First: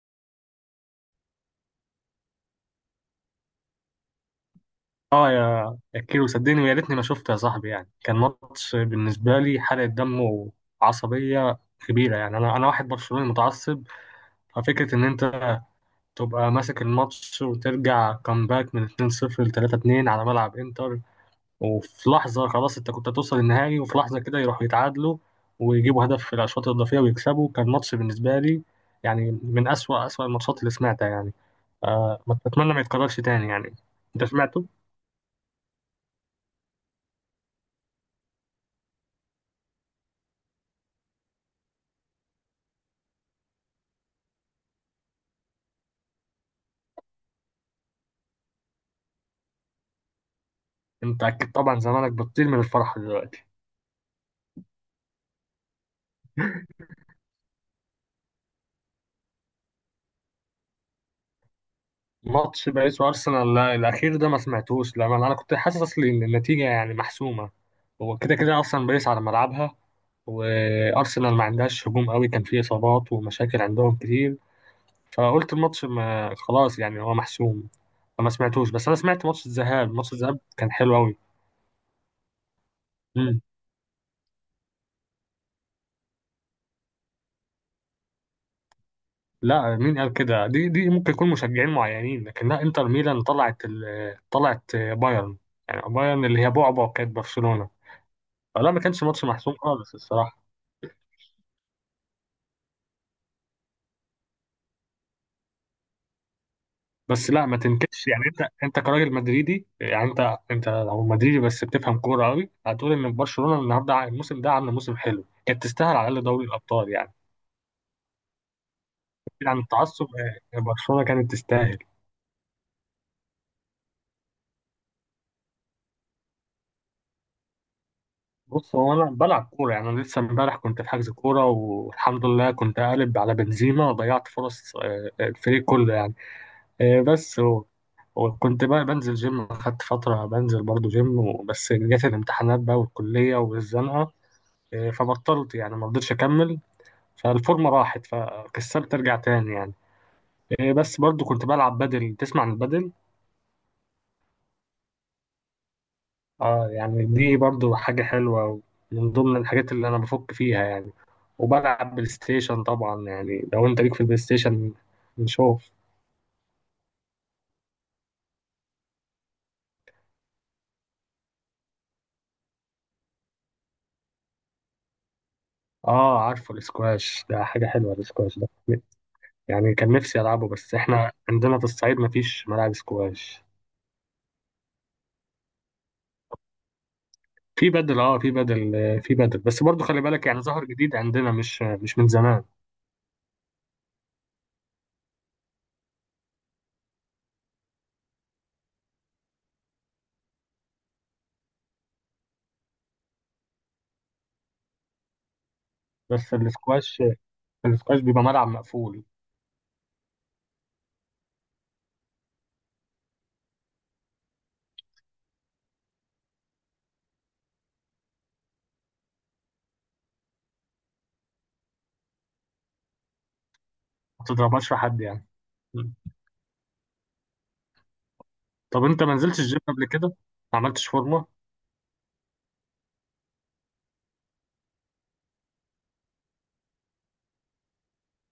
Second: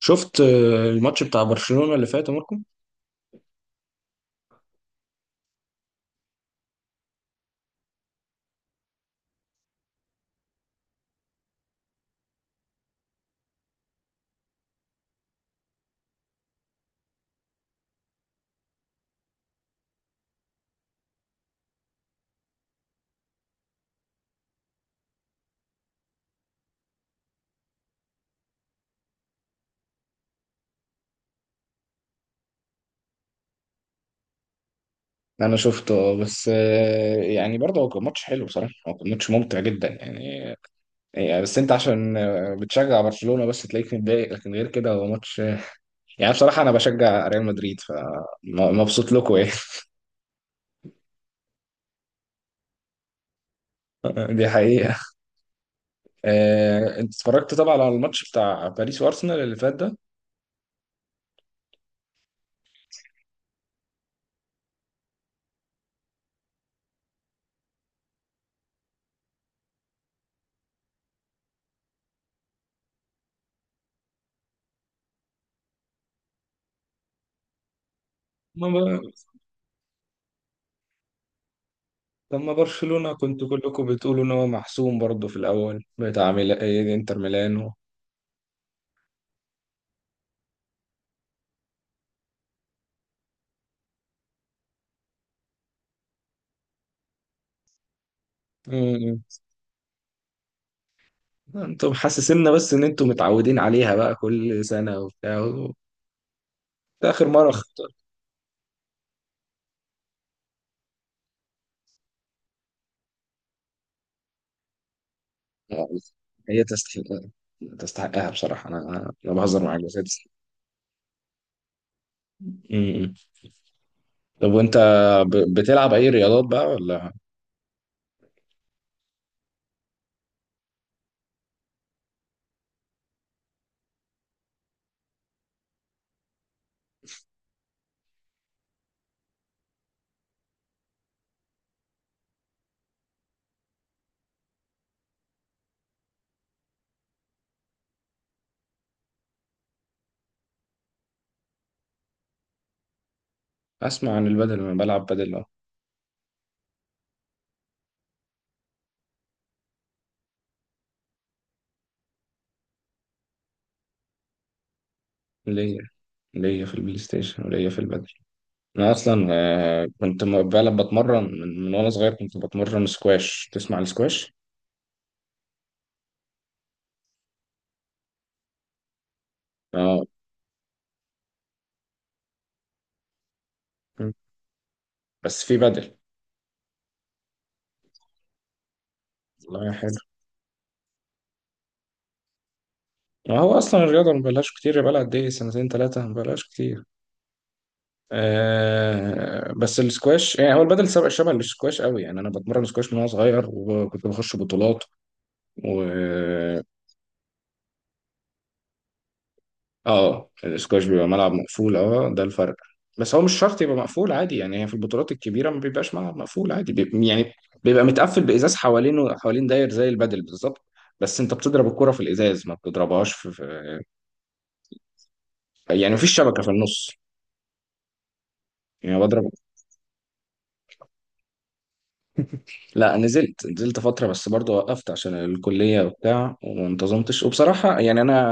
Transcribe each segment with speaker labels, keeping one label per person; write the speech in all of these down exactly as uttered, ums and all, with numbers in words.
Speaker 1: شفت آه، الماتش بتاع برشلونة اللي فات يا ماركو.
Speaker 2: اه، يا يا كيلو صدقني ويا ريتني ما شفت يا صاحبي، يعني كان ماتش بالنسبه لي حرقه دم وعصبيه كبيره. يعني انا انا واحد برشلوني متعصب، ففكره ان انت تبقى ماسك الماتش وترجع كامباك من اثنين صفر ل تلاتة اتنين على ملعب انتر، وفي لحظه خلاص انت كنت هتوصل النهائي، وفي لحظه كده يروحوا يتعادلوا ويجيبوا هدف في الاشواط الاضافيه ويكسبوا. كان ماتش بالنسبه لي يعني من اسوأ اسوأ الماتشات اللي سمعتها يعني. آه، ما اتمنى ما يتكررش تاني يعني. انت سمعته؟
Speaker 1: انا شفته، آه، بس آه، يعني برضه هو كان ماتش حلو بصراحة، هو كان ماتش ممتع جدا يعني. يعني بس انت عشان آه، بتشجع برشلونة بس تلاقيك متضايق، لكن غير كده هو ماتش، يعني بصراحة أنا بشجع ريال مدريد فمبسوط لكم إيه.
Speaker 2: انت اكيد طبعا زمانك بتطير من الفرحه دلوقتي.
Speaker 1: دي حقيقة. آه، أنت اتفرجت طبعا على الماتش بتاع باريس وأرسنال اللي فات ده؟
Speaker 2: ماتش باريس وارسنال لا، الاخير ده ما سمعتوش، لما انا كنت حاسس اصلي ان النتيجه يعني محسومه. هو كده كده اصلا باريس على ملعبها، وارسنال ما عندهاش هجوم قوي، كان فيه اصابات ومشاكل عندهم كتير، فقلت الماتش ما خلاص يعني هو محسوم، فما سمعتوش. بس انا
Speaker 1: لما
Speaker 2: سمعت ماتش الذهاب، ماتش الذهاب كان حلو قوي.
Speaker 1: لما برشلونة
Speaker 2: مم.
Speaker 1: كنتوا كلكم بتقولوا إن هو محسوم برضه في الأول بتاع ميلا... إيه، إنتر ميلانو.
Speaker 2: لا، مين قال كده؟ دي دي ممكن يكون مشجعين معينين، لكن لا، انتر ميلان طلعت ال... طلعت بايرن، يعني بايرن اللي هي بعبع كانت برشلونه. آه، لا، ما كانش
Speaker 1: مم.
Speaker 2: ماتش محسوم خالص الصراحه.
Speaker 1: أنتوا محسسينا بس إن أنتوا متعودين عليها بقى كل سنة وبتاع و- ده آخر
Speaker 2: بس لا،
Speaker 1: مرة
Speaker 2: ما
Speaker 1: خط...
Speaker 2: تنكدش يعني، انت انت كراجل مدريدي، يعني انت انت لو مدريدي بس بتفهم كوره قوي، هتقول ان برشلونه النهارده ع- الموسم ده عامل موسم حلو، كانت تستاهل على الاقل دوري
Speaker 1: هي
Speaker 2: الابطال يعني.
Speaker 1: تستحق، تستحقها بصراحة. أنا أنا أنا
Speaker 2: بعيد عن
Speaker 1: بهزر معاك بس هي
Speaker 2: التعصب،
Speaker 1: تستحق.
Speaker 2: آه، برشلونه كانت تستاهل.
Speaker 1: مم. طب وأنت ب- بتلعب أي رياضات بقى ولا؟
Speaker 2: بص، هو انا بلعب كوره، يعني انا لسه امبارح كنت في حجز كوره، والحمد لله كنت قالب على بنزيما وضيعت فرص آه، آه، الفريق كله يعني. آه، بس هو وكنت بقى بنزل جيم، خدت فترة بنزل برضو جيم، بس جت الامتحانات بقى والكلية والزنقة، إيه، فبطلت يعني، ما رضيتش اكمل، فالفورمه راحت، فكسلت ارجع تاني يعني. إيه، بس برضو كنت بلعب بدل. تسمع عن البدل؟
Speaker 1: اسمع عن البدل، انا بلعب بدل اه.
Speaker 2: اه، يعني دي برضو حاجه حلوه، من ضمن الحاجات اللي انا بفك فيها يعني. وبلعب بلاي ستيشن طبعا، يعني لو انت ليك في البلاي ستيشن نشوف.
Speaker 1: ليا ليا في البلاي ستيشن وليا في البدل. انا اصلا، آه، كنت م- بلعب، بتمرن من, من وانا صغير، كنت بتمرن سكواش، تسمع السكواش؟
Speaker 2: اه، عارفه الاسكواش، ده حاجه حلوه الاسكواش ده، يعني كان
Speaker 1: اه.
Speaker 2: نفسي العبه، بس احنا عندنا في الصعيد مفيش ملاعب سكواش.
Speaker 1: م. بس في بدل.
Speaker 2: في بدل، اه في بدل، آه، في بدل، بس
Speaker 1: والله
Speaker 2: برضو
Speaker 1: حلو،
Speaker 2: خلي بالك يعني، ظهر جديد عندنا، مش مش من زمان.
Speaker 1: ما هو اصلا الرياضه ما بلاش كتير، بقى لها قد ايه؟ سنتين ثلاثه ما بلاش كتير. آه بس السكواش يعني هو البدل سبق شبه السكواش قوي، يعني انا بتمرن سكواش من وانا صغير وكنت بخش بطولات و...
Speaker 2: بس الاسكواش، الاسكواش بيبقى ملعب مقفول.
Speaker 1: اه الاسكواش بيبقى ملعب مقفول اه، ده الفرق. بس هو مش شرط يبقى مقفول عادي، يعني هي في البطولات الكبيره ما بيبقاش ملعب مقفول عادي، بيبقى يعني بيبقى متقفل بازاز حوالينه، حوالين داير زي البادل بالظبط. بس انت بتضرب الكره في الازاز، ما بتضربهاش في في-
Speaker 2: ما تضربهاش في حد يعني. مم.
Speaker 1: يعني مفيش شبكه في النص.
Speaker 2: طب
Speaker 1: يعني
Speaker 2: انت ما
Speaker 1: بضرب.
Speaker 2: نزلتش الجيم قبل كده؟ ما عملتش فورمه؟
Speaker 1: لا نزلت، نزلت فتره بس برضه وقفت عشان الكليه وبتاع، وما انتظمتش. وبصراحه يعني انا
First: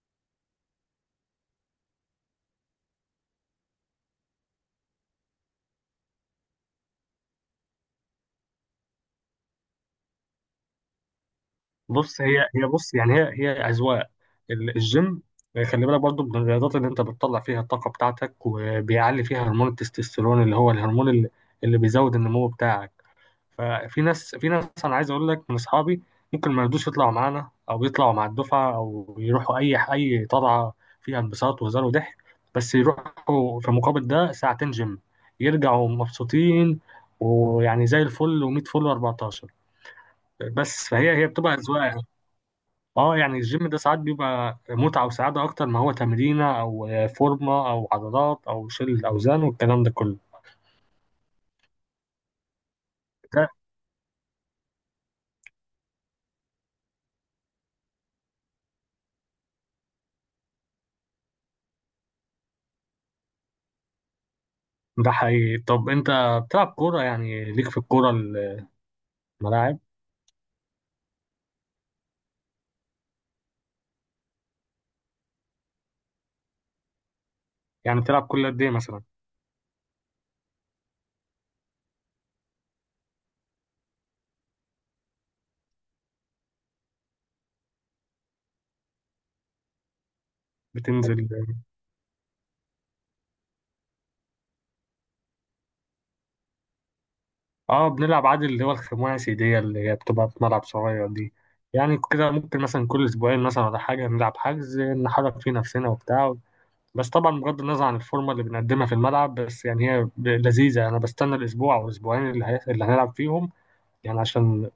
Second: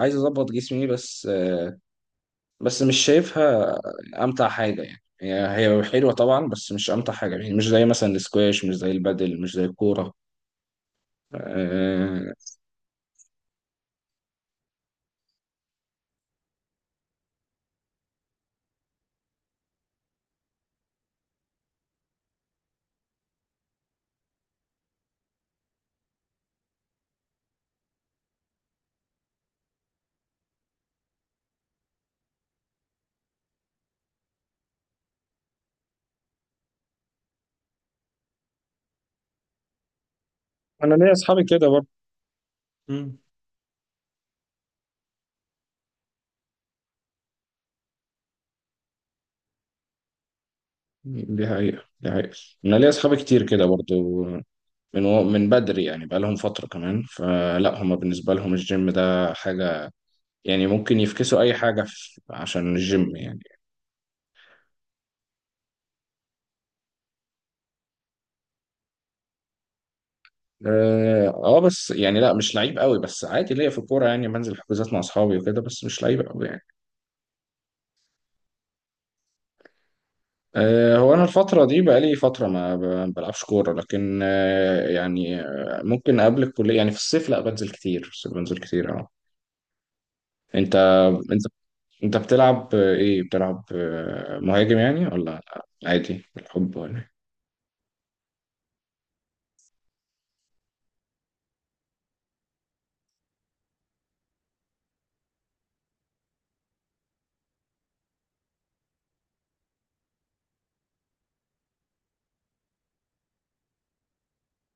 Speaker 1: عايز اظبط جسمي بس، بس مش شايفها امتع حاجه يعني. هي هي حلوه طبعا بس مش امتع حاجه، يعني مش زي مثلا السكواش، مش زي البادل، مش زي الكوره.
Speaker 2: بص،
Speaker 1: آه،
Speaker 2: هي هي بص يعني، هي هي اذواق. ال- الجيم، خلي بالك برضو، من الرياضات اللي انت بتطلع فيها الطاقه بتاعتك، وبيعلي فيها هرمون التستوستيرون، اللي هو الهرمون اللي, اللي بيزود النمو بتاعك. ففي ناس، في ناس انا عايز اقول لك من اصحابي، ممكن ما يرضوش يطلعوا معانا، او يطلعوا مع الدفعه، او يروحوا اي اي طلعه فيها انبساط وهزار وضحك، بس يروحوا في مقابل ده ساعتين جيم، يرجعوا مبسوطين، ويعني زي الفل و100 فل و14. بس
Speaker 1: انا ليا
Speaker 2: فهي هي
Speaker 1: اصحابي
Speaker 2: بتبقى
Speaker 1: كده برضه.
Speaker 2: اذواق. اه،
Speaker 1: مم.
Speaker 2: يعني الجيم ده ساعات بيبقى متعه وسعاده، اكتر ما هو تمرينه او فورمه او عضلات او شيل اوزان والكلام ده كله.
Speaker 1: دي حقيقه، دي حقيقه. انا ليا اصحابي كتير
Speaker 2: ده،
Speaker 1: كده برضه من و- من بدري، يعني بقى لهم فتره كمان، فلا هم بالنسبه لهم الجيم ده حاجه، يعني ممكن يفكسوا اي حاجه في- عشان الجيم يعني.
Speaker 2: ده حقيقي. طب انت بتلعب كوره، يعني ليك في الكوره، الملاعب؟
Speaker 1: اه آه، بس يعني لا مش لعيب قوي، بس عادي ليا في الكوره، يعني بنزل حجوزات مع اصحابي وكده، بس مش لعيب قوي يعني.
Speaker 2: يعني بتلعب كل قد إيه مثلا؟
Speaker 1: آه، هو أنا الفترة دي بقالي فترة ما ب- ما بلعبش كورة، لكن آه، يعني آه، ممكن قبل الكلية يعني في الصيف، لا بنزل كتير في الصيف، بنزل كتير اه. أنت،
Speaker 2: بتنزل؟
Speaker 1: أنت، أنت بتلعب آه، إيه بتلعب، آه، مهاجم يعني ولا عادي بالحب ولا إيه؟
Speaker 2: اه، بنلعب عادي، اللي هو الخماسي دي، اللي هي بتبقى في ملعب صغير دي. يعني كده ممكن مثلا كل أسبوعين مثلا ولا حاجة نلعب حجز، نحرك فيه نفسنا وبتاع. بس طبعا بغض النظر عن الفورمة اللي بنقدمها في الملعب، بس يعني هي ب- لذيذة. أنا بستنى الأسبوع أو الأسبوعين اللي, هي... اللي هنلعب فيهم، يعني عشان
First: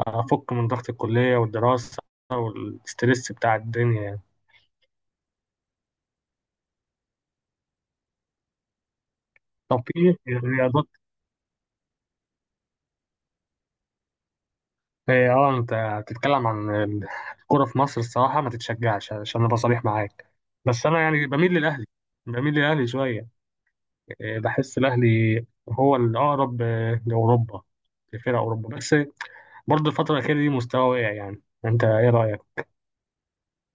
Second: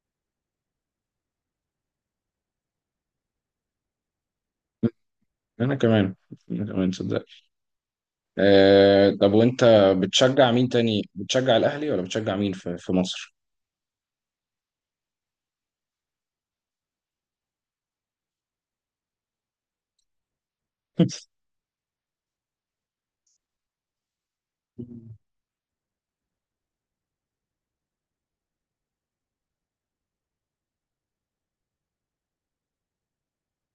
Speaker 2: أفك من ضغط الكلية والدراسة والستريس بتاع الدنيا يعني.
Speaker 1: أنا كمان أنا كمان صدق. آه، طب وأنت
Speaker 2: طب في
Speaker 1: بتشجع مين
Speaker 2: رياضات،
Speaker 1: تاني؟ بتشجع الأهلي ولا بتشجع مين في في مصر؟
Speaker 2: إيه، اه انت بتتكلم عن ال- الكرة في مصر؟ الصراحة ما تتشجعش عشان ابقى صريح معاك. بس انا يعني بميل للاهلي، بميل للاهلي شوية. إيه، بحس الاهلي هو الاقرب آه، لاوروبا، لفرق اوروبا. بس برضه الفترة الأخيرة دي مستوى واقع، يعني انت ايه رأيك؟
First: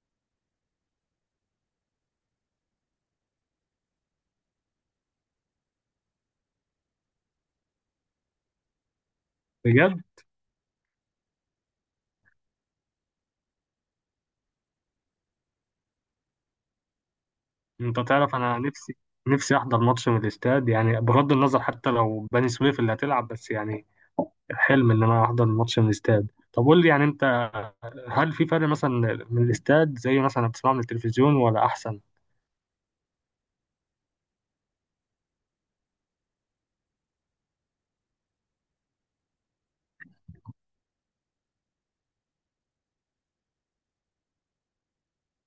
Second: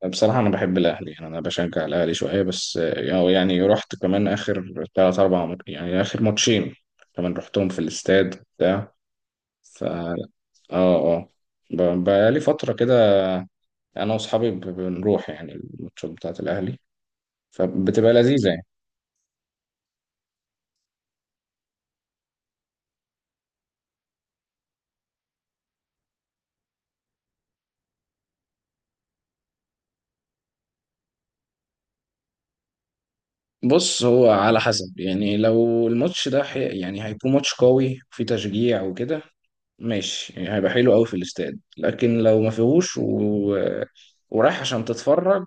Speaker 1: بصراحة أنا بحب الأهلي، يعني أنا بشجع الأهلي شوية بس، آه، يعني رحت كمان آخر تلات أربع مت- يعني آخر ماتشين كمان رحتهم في الاستاد بتاع. ف
Speaker 2: بجد.
Speaker 1: آه آه ب- بقالي فترة كده أنا وأصحابي ب- بنروح يعني الماتشات بتاعة الأهلي،
Speaker 2: انت
Speaker 1: فبتبقى
Speaker 2: تعرف
Speaker 1: لذيذة
Speaker 2: انا
Speaker 1: يعني.
Speaker 2: نفسي، نفسي احضر ماتش من الاستاد، يعني بغض النظر حتى لو بني سويف اللي هتلعب، بس يعني حلم ان انا احضر ماتش من الاستاد. طب قول لي يعني انت، هل في فرق مثلا من الاستاد، زي مثلا بتسمعه من التلفزيون، ولا احسن؟
Speaker 1: بص هو على حسب، يعني لو الماتش ده حي... يعني هيكون ماتش قوي وفيه تشجيع وكده، ماشي يعني هيبقى حلو قوي في الاستاد. لكن لو ما فيهوش و... ورايح عشان تتفرج،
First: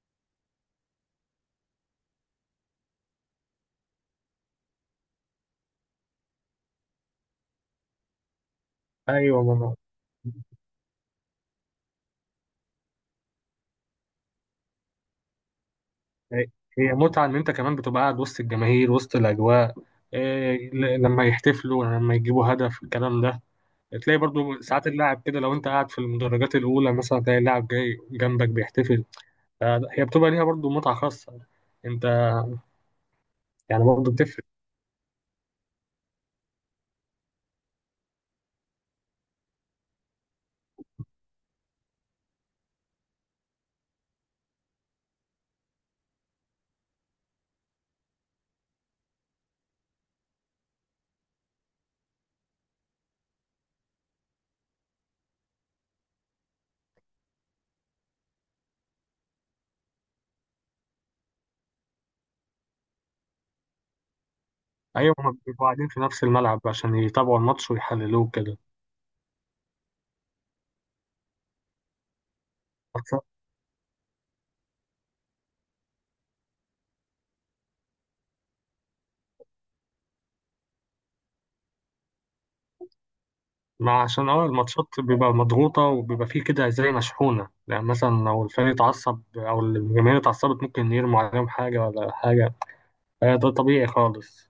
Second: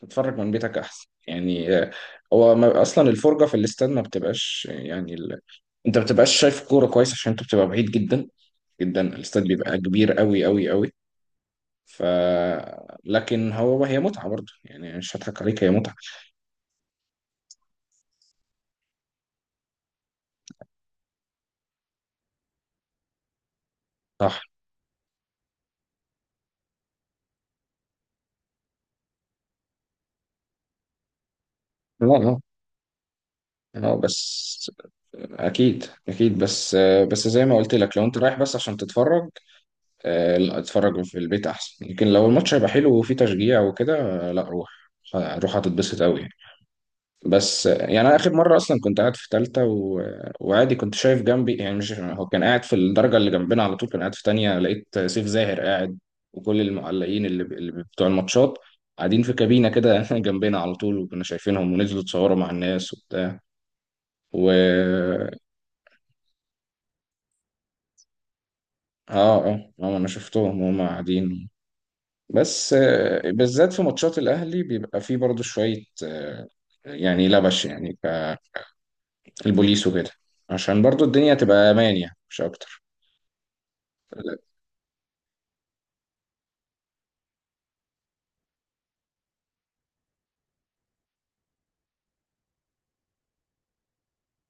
Speaker 1: تتفرج من بيتك احسن يعني. آه، هو ما اصلا الفرجه في الاستاد ما بتبقاش يعني ال... انت ما بتبقاش شايف كوره كويس عشان انت بتبقى بعيد جدا جدا،
Speaker 2: ايوه
Speaker 1: الاستاد
Speaker 2: ماما.
Speaker 1: بيبقى كبير قوي قوي قوي. ف لكن هو هي متعه برضه يعني، مش هضحك عليك هي متعه.
Speaker 2: هي، هي متعه ان انت كمان بتبقى قاعد وسط الجماهير وسط الاجواء. إيه، ل- لما يحتفلوا، لما يجيبوا هدف، الكلام ده. تلاقي
Speaker 1: صح.
Speaker 2: برضو ساعات اللاعب كده، لو انت قاعد في المدرجات الاولى مثلا، تلاقي اللاعب جاي جنبك بيحتفل. فهي بتبقى ليها برضو متعه خاصه.
Speaker 1: لا
Speaker 2: انت
Speaker 1: لا
Speaker 2: يعني
Speaker 1: لا
Speaker 2: برضو بتفرق.
Speaker 1: بس اكيد اكيد، بس آه، بس زي ما قلت لك لو انت رايح بس عشان تتفرج، آه، لا اتفرج في البيت احسن. لكن لو الماتش هيبقى حلو وفيه تشجيع وكده، آه، لا روح، روح هتتبسط قوي. بس يعني انا اخر مره اصلا كنت قاعد في ثالثه و... وعادي كنت شايف جنبي يعني، مش هو كان قاعد في الدرجه اللي جنبنا، على طول كان قاعد في ثانيه، لقيت سيف زاهر قاعد. وكل المعلقين اللي, ب... اللي بتوع الماتشات قاعدين في كابينه كده جنبنا على طول، وكنا شايفينهم ونزلوا اتصوروا مع الناس وبتاع. و
Speaker 2: ايوه، هما بيبقوا قاعدين في نفس الملعب عشان يتابعوا الماتش ويحللوه كده.
Speaker 1: اه اه آه، انا شفتهم وهم قاعدين. بس آه، بالذات في ماتشات الاهلي بيبقى فيه برضو شويه، آه، يعني لبش يعني ك- البوليس وكده عشان برضو الدنيا تبقى امان يعني مش اكتر.
Speaker 2: ما عشان اه الماتشات بيبقى مضغوطة، وبيبقى فيه كده زي مشحونة، يعني مثلا لو الفريق اتعصب أو الجماهير اتعصبت ممكن يرموا عليهم حاجة ولا حاجة. آه، ده طبيعي خالص.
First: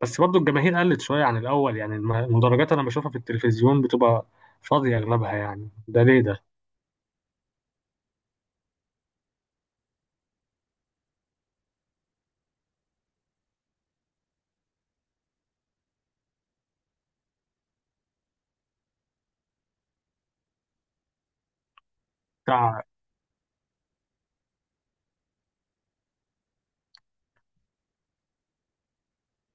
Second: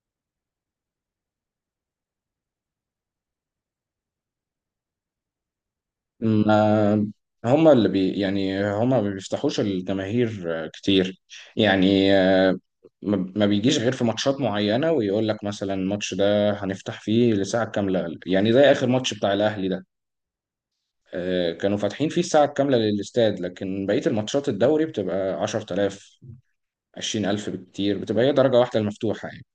Speaker 2: بس برضو الجماهير قلت شوية عن الأول، يعني الم- المدرجات أنا بشوفها في التلفزيون بتبقى فاضية أغلبها يعني، ده ليه ده؟
Speaker 1: ما هما اللي بي يعني هما ما بيفتحوش الجماهير آه، كتير، يعني آه، ما ما بيجيش غير في ماتشات معينة، ويقول لك مثلا الماتش ده هنفتح فيه لساعة كاملة، يعني زي آخر ماتش بتاع الأهلي ده، آه، كانوا فاتحين فيه الساعة الكاملة
Speaker 2: بتاع،
Speaker 1: للاستاد. لكن بقية الماتشات الدوري بتبقى عشرة آلاف، عشرين ألف بالكتير، بتبقى هي درجة واحدة المفتوحة يعني.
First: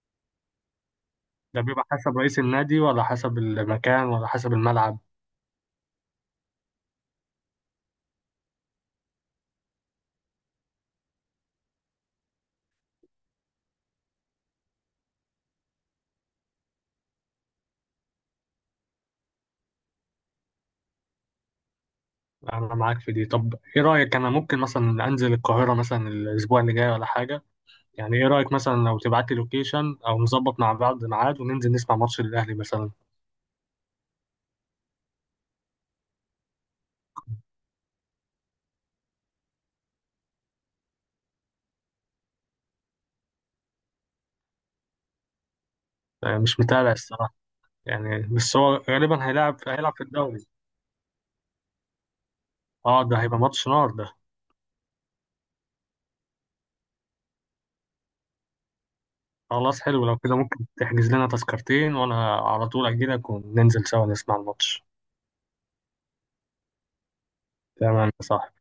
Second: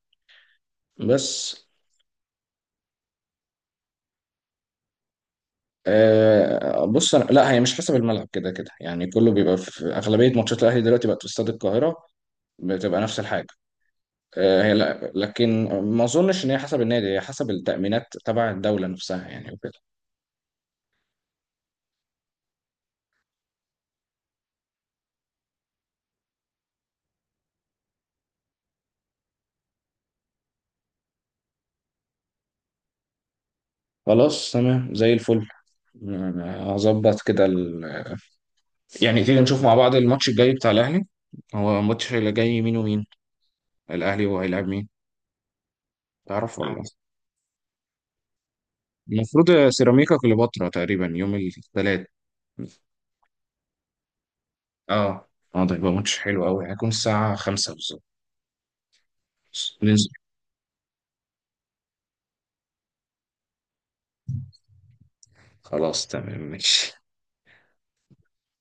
Speaker 1: بس
Speaker 2: ده بيبقى حسب رئيس النادي، ولا حسب المكان، ولا حسب الملعب؟
Speaker 1: آه، بص أنا لا هي مش حسب الملعب، كده كده يعني كله بيبقى في في أغلبية ماتشات الأهلي دلوقتي بقت في استاد القاهرة، بتبقى نفس الحاجة. آه، هي لا، لكن ما أظنش إن هي حسب النادي، هي حسب التأمينات تبع الدولة نفسها يعني وكده.
Speaker 2: أنا معاك في دي. طب إيه رأيك، أنا ممكن مثلا أنزل القاهرة مثلا الأسبوع اللي جاي ولا حاجة، يعني ايه رأيك مثلا لو تبعت لي لوكيشن او نظبط مع بعض ميعاد، وننزل نسمع ماتش الاهلي مثلا؟
Speaker 1: خلاص تمام زي الفل. آه، هظبط كده ال... يعني تيجي نشوف مع بعض الماتش الجاي بتاع الأهلي. هو الماتش اللي جاي مين ومين؟ الأهلي وهيلعب مين؟
Speaker 2: آه،
Speaker 1: تعرف
Speaker 2: مش
Speaker 1: ولا لأ؟ آه.
Speaker 2: متابع الصراحة، يعني بس هو غالبا هيلعب،
Speaker 1: المفروض
Speaker 2: هيلعب في
Speaker 1: سيراميكا
Speaker 2: الدوري.
Speaker 1: كليوباترا تقريبا يوم الثلاث.
Speaker 2: اه، ده هيبقى ماتش نار ده.
Speaker 1: اه اه ده يبقى ماتش حلو قوي، هيكون الساعة خمسة بالظبط.
Speaker 2: خلاص، حلو
Speaker 1: ننزل
Speaker 2: لو كده، ممكن تحجز لنا تذكرتين، وانا على طول اجي لك وننزل سوا نسمع الماتش.
Speaker 1: خلاص تمام ماشي.
Speaker 2: تمام، صح.